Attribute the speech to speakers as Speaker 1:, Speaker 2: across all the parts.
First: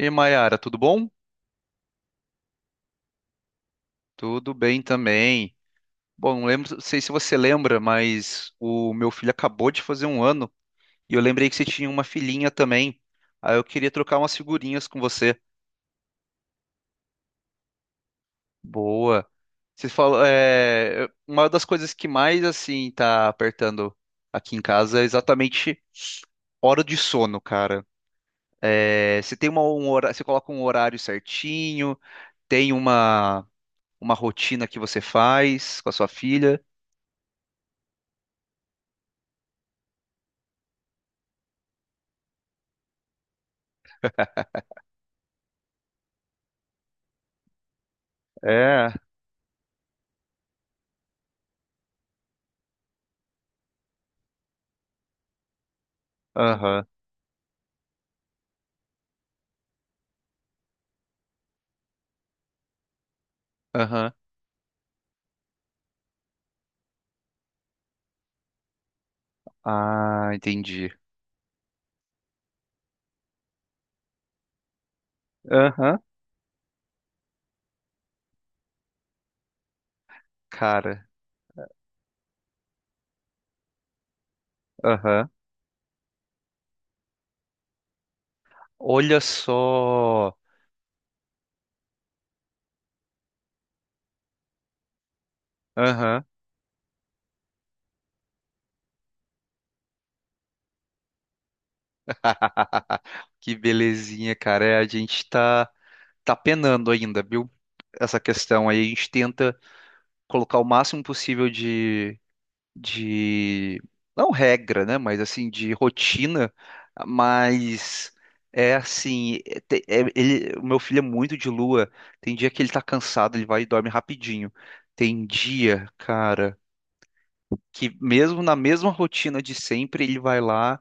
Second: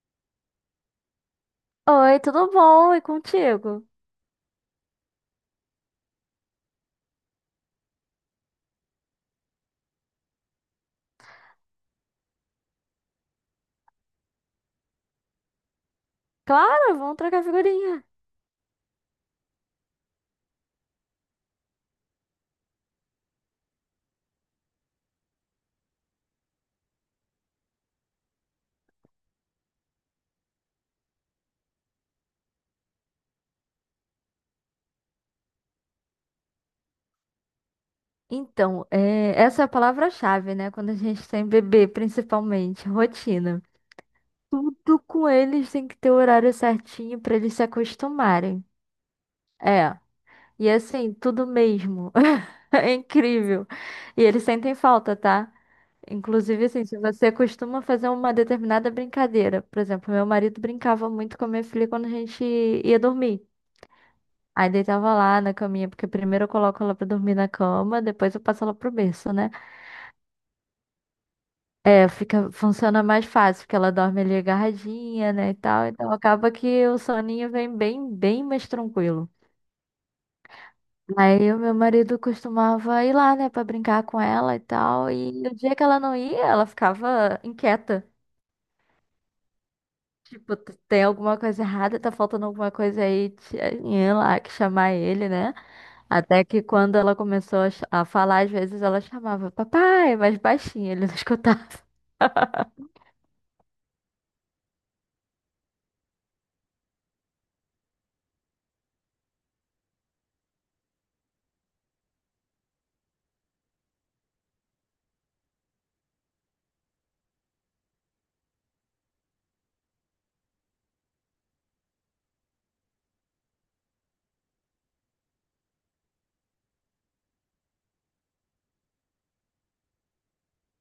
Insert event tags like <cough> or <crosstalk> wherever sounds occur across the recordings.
Speaker 1: E aí, Mayara, tudo bom?
Speaker 2: Oi, tudo bom? E contigo?
Speaker 1: Tudo bem também. Bom, não lembro, não sei se você lembra, mas o meu filho acabou de fazer um ano e eu lembrei que você tinha uma filhinha também. Aí eu queria trocar umas figurinhas com você.
Speaker 2: Claro, vamos trocar figurinha.
Speaker 1: Boa. Você falou, uma das coisas que mais assim tá apertando aqui em casa é exatamente hora de sono, cara. É, você tem uma, um horário, você coloca um horário certinho, tem uma rotina que você faz com a sua filha.
Speaker 2: Então, é, essa é a palavra-chave, né? Quando a gente tem bebê, principalmente, rotina. Tudo com eles tem que ter o horário certinho pra eles se acostumarem.
Speaker 1: É.
Speaker 2: É, e assim, tudo mesmo. <laughs> É incrível. E eles sentem falta, tá? Inclusive, assim,
Speaker 1: Aham.
Speaker 2: se você costuma fazer uma determinada brincadeira, por exemplo, meu marido brincava muito com a minha filha quando a gente ia dormir.
Speaker 1: Aham.
Speaker 2: Aí deitava lá na caminha, porque primeiro eu coloco ela pra dormir na cama, depois eu passo ela pro berço, né?
Speaker 1: Ah, entendi.
Speaker 2: É, fica, funciona mais fácil, porque ela dorme ali agarradinha, né, e tal.
Speaker 1: Aham,
Speaker 2: Então acaba que o soninho vem bem, bem mais tranquilo.
Speaker 1: cara.
Speaker 2: Aí o meu marido costumava ir lá, né, pra brincar com ela e tal.
Speaker 1: Aham.
Speaker 2: E no dia que ela não ia, ela ficava inquieta.
Speaker 1: Olha só.
Speaker 2: Tipo, tem alguma coisa errada, tá faltando alguma coisa aí, tinha lá que chamar ele, né?
Speaker 1: Aham.
Speaker 2: Até que quando ela começou a, a falar, às vezes ela chamava papai, mas baixinho, ele não <laughs> escutava.
Speaker 1: <laughs> Que belezinha, cara. É, a gente tá, tá penando ainda, viu? Essa questão aí. A gente tenta colocar o máximo possível de... Não regra, né? Mas assim, de rotina. Mas é assim... ele, o meu filho é muito de lua. Tem dia que ele tá cansado, ele vai e dorme rapidinho. Tem dia, cara... que mesmo na mesma rotina de sempre, ele vai lá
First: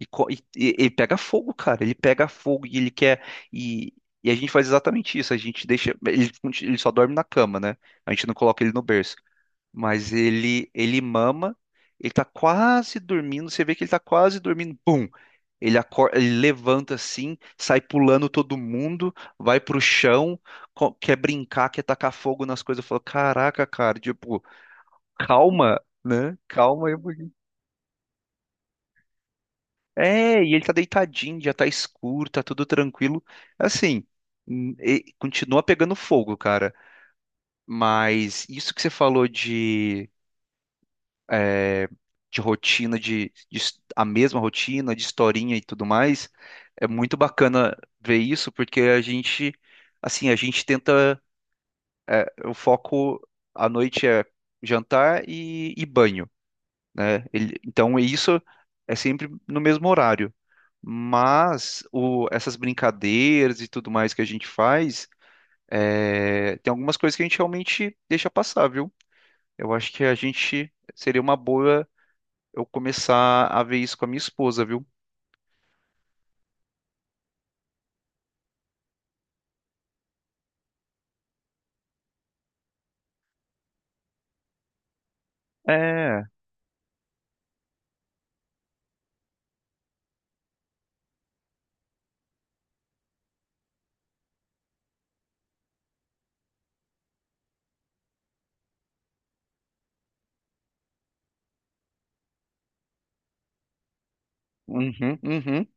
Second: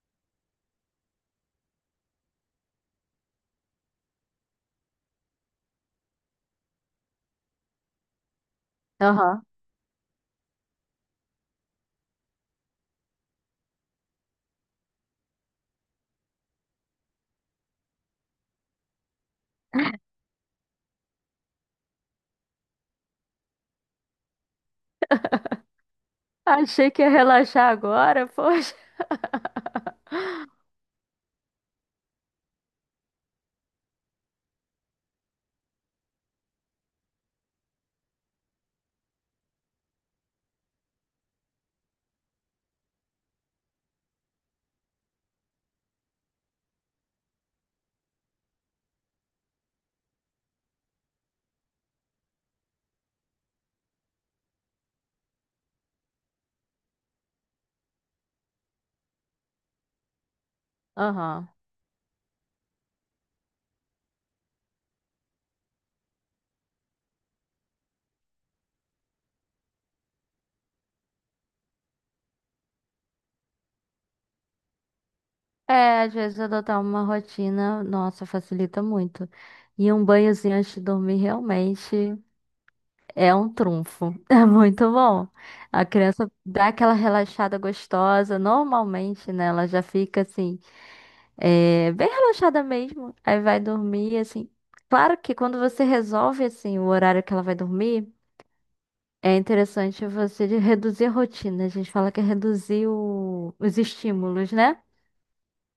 Speaker 1: e, ele pega fogo, cara. Ele pega fogo e ele quer. E, e a gente faz exatamente isso. A gente deixa. Ele só dorme na cama, né? A gente não coloca ele no berço.
Speaker 2: Aham.
Speaker 1: Mas ele mama, ele tá quase dormindo. Você vê que ele tá quase dormindo. Pum! Ele acorda, ele levanta assim, sai pulando todo mundo, vai pro chão, quer brincar, quer tacar fogo nas coisas. Eu falo, caraca, cara, tipo, calma né? Calma
Speaker 2: Achei
Speaker 1: aí.
Speaker 2: que ia relaxar agora, poxa. <laughs>
Speaker 1: É, e ele tá deitadinho, já tá escuro, tá tudo tranquilo. Assim, continua pegando fogo, cara. Mas isso que você falou de, é, de rotina, de, a mesma rotina, de historinha e tudo mais, é muito bacana ver isso, porque a gente, assim, a gente tenta, o foco à noite é jantar e banho né? Ele, então isso é sempre no mesmo horário.
Speaker 2: Aham.
Speaker 1: Mas o, essas brincadeiras e tudo mais que a gente faz, tem algumas coisas que a gente realmente deixa passar, viu? Eu acho que a gente seria uma boa eu começar a ver isso com a minha esposa, viu?
Speaker 2: É, às vezes adotar uma rotina, nossa, facilita muito. E um banhozinho antes de dormir realmente. É um trunfo. <laughs> É muito bom. A
Speaker 1: É.
Speaker 2: criança dá aquela relaxada gostosa. Normalmente, né? Ela já fica assim, é, bem relaxada mesmo. Aí vai dormir, assim. Claro que quando você resolve, assim, o horário que ela vai dormir, é interessante você reduzir a rotina. A gente fala que é reduzir os estímulos, né?
Speaker 1: Uhum, uhum.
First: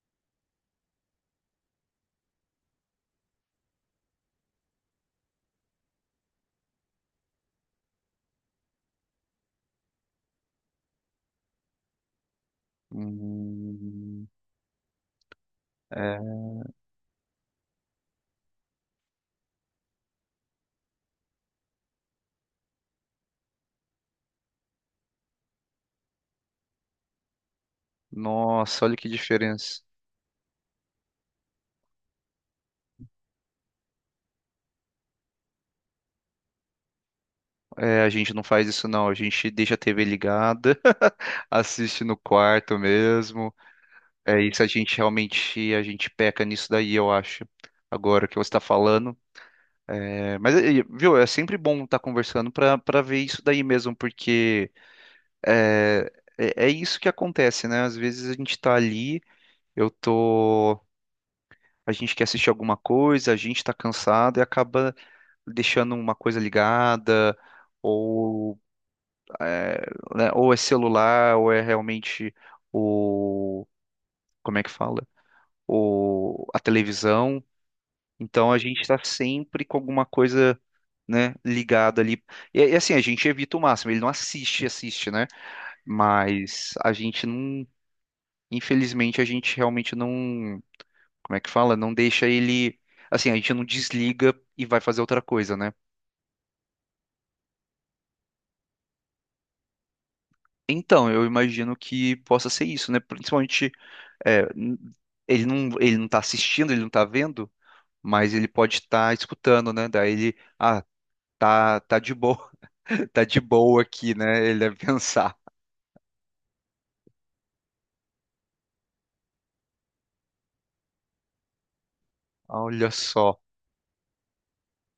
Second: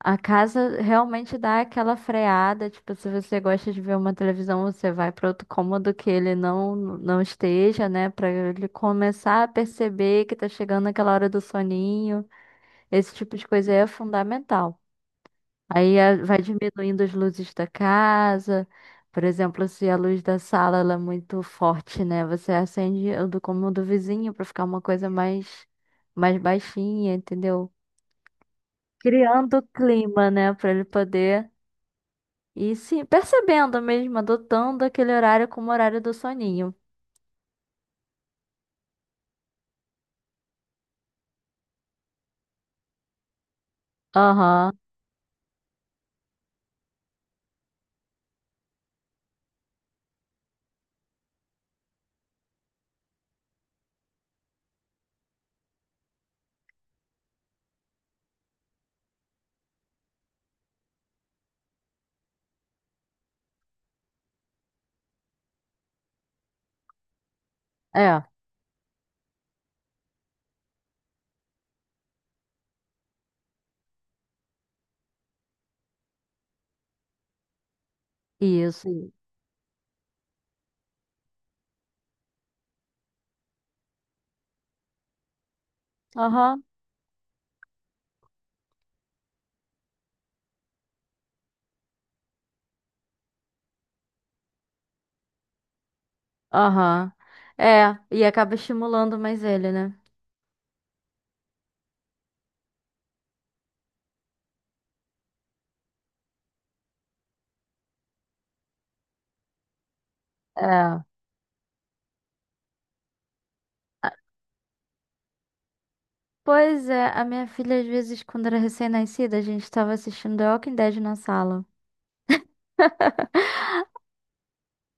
Speaker 2: A casa realmente dá aquela freada, tipo, se você gosta de ver uma televisão, você vai para outro cômodo que ele não esteja, né, para ele começar a perceber que tá chegando aquela hora do soninho. Esse tipo de coisa aí é
Speaker 1: Hum,
Speaker 2: fundamental. Aí
Speaker 1: é.
Speaker 2: vai diminuindo as luzes da casa. Por exemplo, se a luz da sala ela é muito forte, né, você acende o do cômodo vizinho para ficar uma coisa mais baixinha, entendeu?
Speaker 1: Nossa, olha que
Speaker 2: Criando o
Speaker 1: diferença.
Speaker 2: clima, né, para ele poder. E sim, percebendo mesmo, adotando aquele horário como horário do soninho.
Speaker 1: É, a gente não faz isso não, a gente deixa a TV ligada, <laughs> assiste no quarto mesmo. É isso, a
Speaker 2: Aham,
Speaker 1: gente realmente a gente peca nisso daí, eu acho. Agora que você está falando. É, mas, viu, é sempre bom estar conversando para ver isso daí mesmo, porque é, é isso que acontece, né? Às vezes a gente tá ali, eu tô. A gente quer assistir alguma coisa, a gente tá cansado e acaba deixando uma coisa ligada,
Speaker 2: é,
Speaker 1: ou, é, né, ou é celular, ou é realmente o. Como é que fala? O, a televisão. Então a gente
Speaker 2: isso.
Speaker 1: está sempre com alguma coisa, né, ligada ali. E assim, a gente evita o máximo. Ele não assiste, assiste, né?
Speaker 2: Aham,
Speaker 1: Mas a gente não, infelizmente, a gente realmente não, como é que fala? Não deixa ele, assim, a gente não desliga e vai fazer outra coisa, né?
Speaker 2: aham. É, e acaba estimulando mais ele, né?
Speaker 1: Então, eu imagino que possa ser isso, né? Principalmente, é, n- ele não tá assistindo, ele não tá vendo, mas ele pode estar escutando, né? Daí ele, ah,
Speaker 2: É.
Speaker 1: tá, tá de boa, <laughs> tá de boa aqui, né? Ele deve pensar.
Speaker 2: Pois é, a minha filha, às vezes, quando era recém-nascida, a gente estava assistindo The Walking Dead na sala.
Speaker 1: Olha só.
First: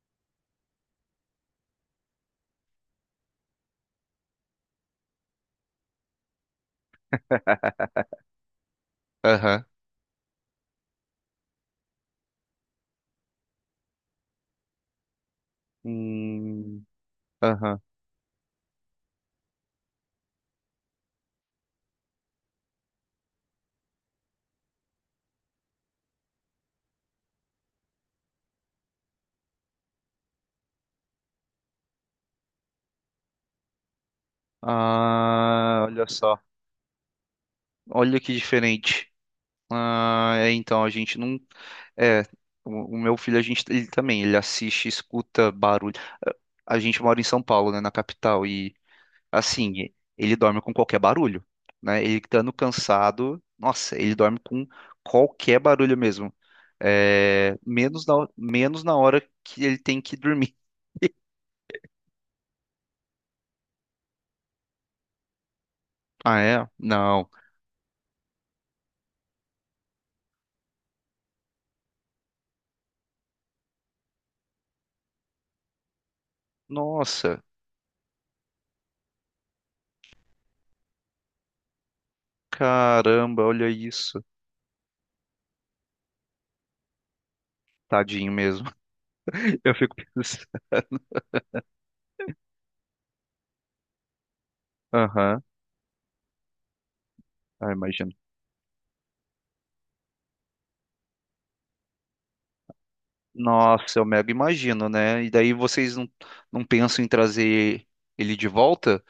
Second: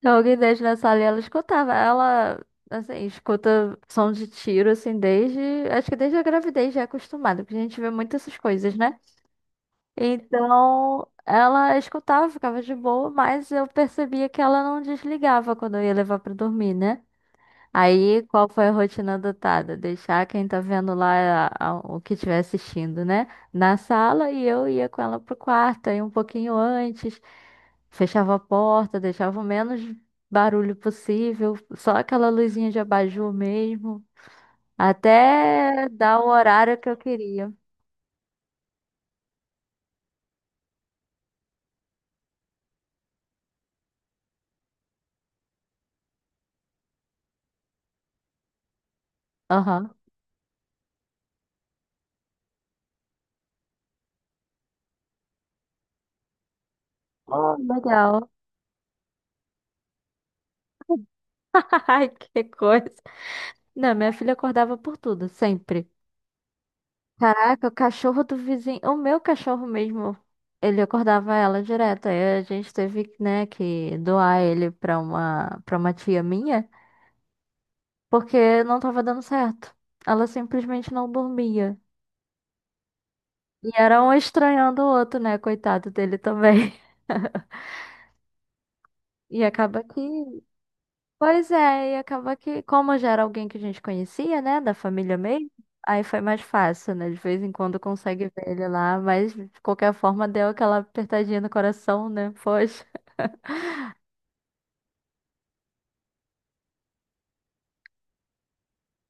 Speaker 2: The Walking Dead na sala e ela escutava. Ela, assim, escuta som de tiro, assim, desde. Acho que desde a gravidez já é acostumada, porque a gente vê muito essas coisas, né?
Speaker 1: Aham.
Speaker 2: Então, ela escutava, ficava de boa, mas eu percebia que ela não desligava quando eu ia levar pra dormir,
Speaker 1: Hum.
Speaker 2: né?
Speaker 1: Aham.
Speaker 2: Aí, qual foi a rotina adotada? Deixar quem tá vendo lá o que estiver assistindo, né? Na sala e eu ia com ela pro quarto, aí um pouquinho antes, fechava a porta, deixava o menos barulho possível, só aquela luzinha de abajur mesmo,
Speaker 1: Ah,
Speaker 2: até
Speaker 1: olha
Speaker 2: dar o
Speaker 1: só.
Speaker 2: horário que eu queria.
Speaker 1: Olha que diferente. Ah, é, então, a gente não. É, o meu filho, a gente, ele também, ele assiste, escuta barulho. A a gente mora em São Paulo, né, na capital, e assim,
Speaker 2: Aham.
Speaker 1: ele dorme com qualquer barulho, né? Ele estando cansado, nossa, ele dorme com qualquer barulho mesmo.
Speaker 2: Oh,
Speaker 1: É,
Speaker 2: legal.
Speaker 1: menos na hora que ele tem que dormir.
Speaker 2: <laughs> Ai, que coisa. Não, minha filha acordava por tudo, sempre.
Speaker 1: Ah, é? Não.
Speaker 2: Caraca, o cachorro do vizinho, o meu cachorro mesmo, ele acordava ela direto. Aí a gente teve, né, que doar ele pra uma tia minha,
Speaker 1: Nossa.
Speaker 2: porque não tava dando certo. Ela simplesmente não dormia.
Speaker 1: Caramba, olha
Speaker 2: E era um
Speaker 1: isso.
Speaker 2: estranhando o outro, né, coitado dele também. <laughs>
Speaker 1: Tadinho mesmo.
Speaker 2: E
Speaker 1: <laughs> Eu
Speaker 2: acaba
Speaker 1: fico
Speaker 2: que
Speaker 1: pensando.
Speaker 2: Pois é, e acaba que, como já era alguém que a gente conhecia, né, da família
Speaker 1: Aham,
Speaker 2: mesmo, aí foi mais fácil, né? De vez em
Speaker 1: ah,
Speaker 2: quando
Speaker 1: imagino.
Speaker 2: consegue ver ele lá, mas de qualquer forma deu aquela apertadinha no coração, né? Poxa.
Speaker 1: Nossa, eu mega imagino, né? E daí vocês não, não pensam em trazer ele de volta,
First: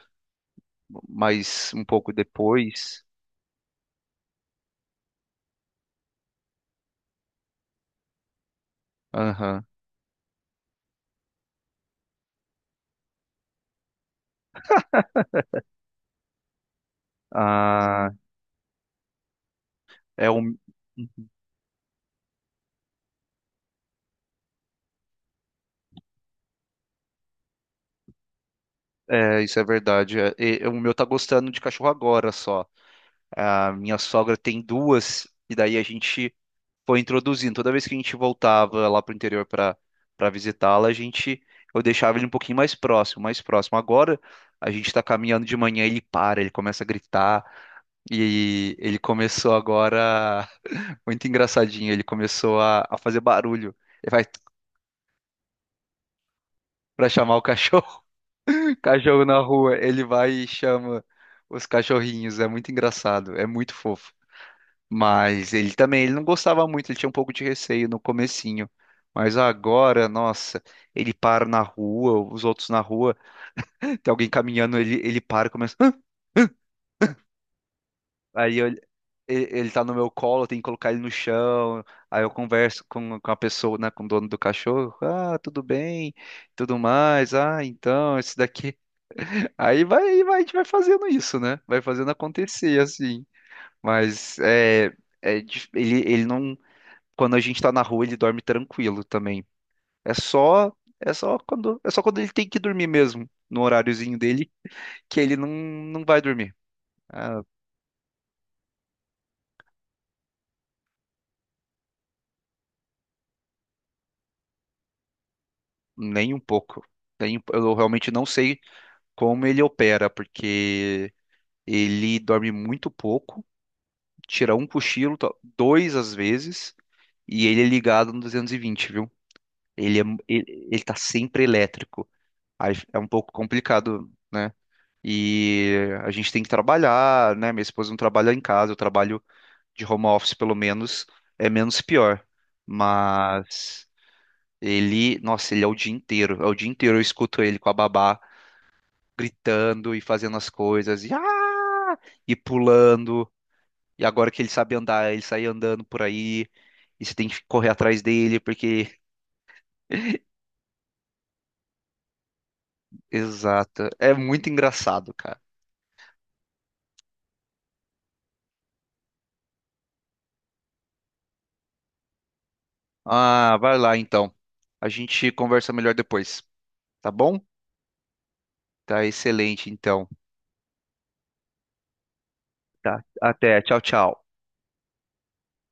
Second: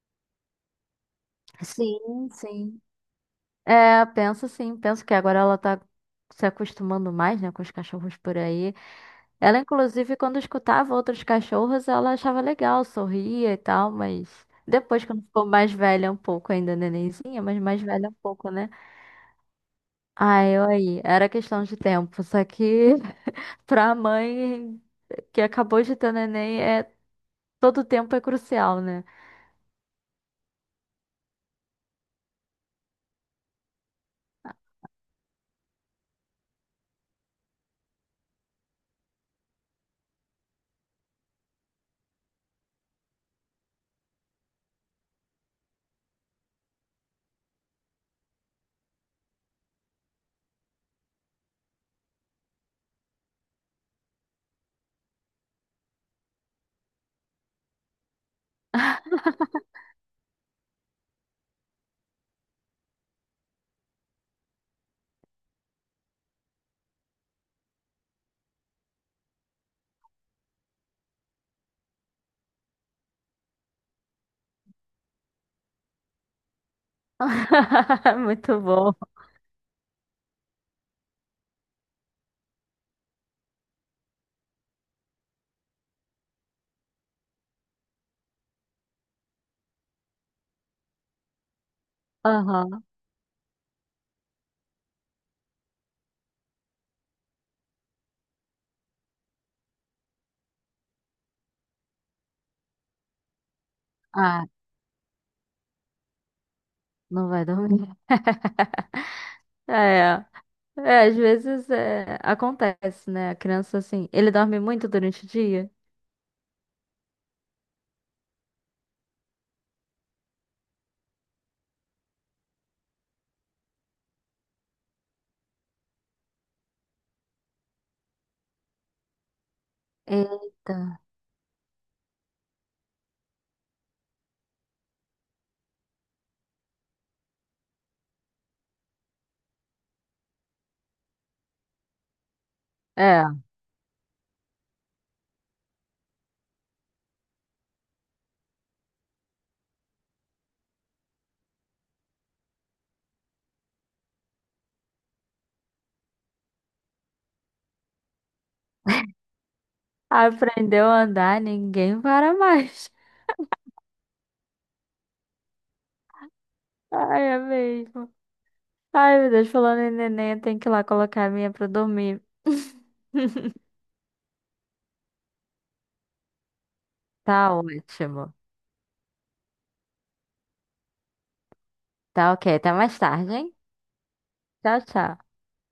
Speaker 1: mas um pouco
Speaker 2: Sim, sim.
Speaker 1: depois.
Speaker 2: É, penso sim, penso que agora ela tá se acostumando mais, né, com os cachorros por aí. Ela,
Speaker 1: Aham.
Speaker 2: inclusive, quando escutava outros cachorros, ela achava legal, sorria e tal, mas depois, quando ficou mais velha um pouco, ainda nenenzinha, mas mais velha
Speaker 1: Ah,
Speaker 2: um pouco, né?
Speaker 1: é
Speaker 2: Ah,
Speaker 1: um,
Speaker 2: eu aí. Era questão de tempo. Só que <laughs> pra mãe que acabou de ter neném, é, todo tempo é crucial, né?
Speaker 1: é, isso é verdade. O meu tá gostando de cachorro agora só. A minha sogra tem duas, e daí a gente foi introduzindo. Toda vez que a gente voltava lá pro interior para visitá-la, a gente eu deixava ele um pouquinho mais próximo, mais próximo. Agora a gente está caminhando de manhã, ele para, ele começa a gritar e ele começou agora <laughs> muito engraçadinho, ele começou a fazer barulho. Ele vai para chamar o cachorro, <laughs> cachorro na rua, ele vai e chama os cachorrinhos, é muito engraçado, é muito fofo. Mas ele também, ele não gostava muito, ele tinha um pouco de receio no comecinho. Mas agora, nossa, ele para na rua, os outros na rua, <laughs> tem alguém caminhando, ele para e começa. "Hã?"
Speaker 2: <laughs>
Speaker 1: Aí
Speaker 2: Muito
Speaker 1: eu-
Speaker 2: bom.
Speaker 1: ele, ele tá no meu colo, eu tenho que colocar ele no chão. Aí eu converso com a pessoa, né, com o dono do cachorro. Ah, tudo bem, tudo mais. Ah, então, esse daqui. <laughs> Aí vai, a gente vai fazendo isso, né? Vai fazendo acontecer,
Speaker 2: Aham.
Speaker 1: assim. Mas é, ele, ele não. Quando a gente tá na rua, ele dorme tranquilo também. É só, é só quando ele tem que dormir mesmo, no horáriozinho
Speaker 2: Ah,
Speaker 1: dele, que ele não, não vai dormir.
Speaker 2: não
Speaker 1: Ah,
Speaker 2: vai dormir. <laughs> É. É, às vezes é, acontece, né? A criança assim, ele dorme muito durante o dia.
Speaker 1: nem um pouco. Eu realmente não sei como ele opera, porque ele dorme muito pouco, tira um cochilo, dois às vezes, e ele é ligado no 220, viu? Ele,
Speaker 2: Eita.
Speaker 1: ele tá sempre elétrico. Aí é um pouco complicado, né? E a gente tem que trabalhar, né? Minha esposa não trabalha em casa, eu trabalho de home office pelo menos, é menos pior.
Speaker 2: É.
Speaker 1: Mas ele, nossa, ele é o dia inteiro, é o dia inteiro eu escuto ele com a babá gritando e fazendo as coisas, e, ah! e pulando. E agora que ele sabe andar, ele sai andando por aí, e você tem que correr atrás dele, porque. <laughs>
Speaker 2: Aprendeu a andar, ninguém para mais.
Speaker 1: Exato, é muito engraçado, cara.
Speaker 2: <laughs> Ai, é mesmo. Ai, meu Deus, falando em neném, eu tenho que ir lá colocar a minha pra dormir.
Speaker 1: Ah,
Speaker 2: <laughs>
Speaker 1: vai lá então. A gente conversa melhor depois, tá bom?
Speaker 2: Tá ótimo.
Speaker 1: Tá excelente, então.
Speaker 2: Tá ok. Até mais
Speaker 1: Tá.
Speaker 2: tarde, hein?
Speaker 1: Até. Tchau, tchau.
Speaker 2: Tchau, tchau.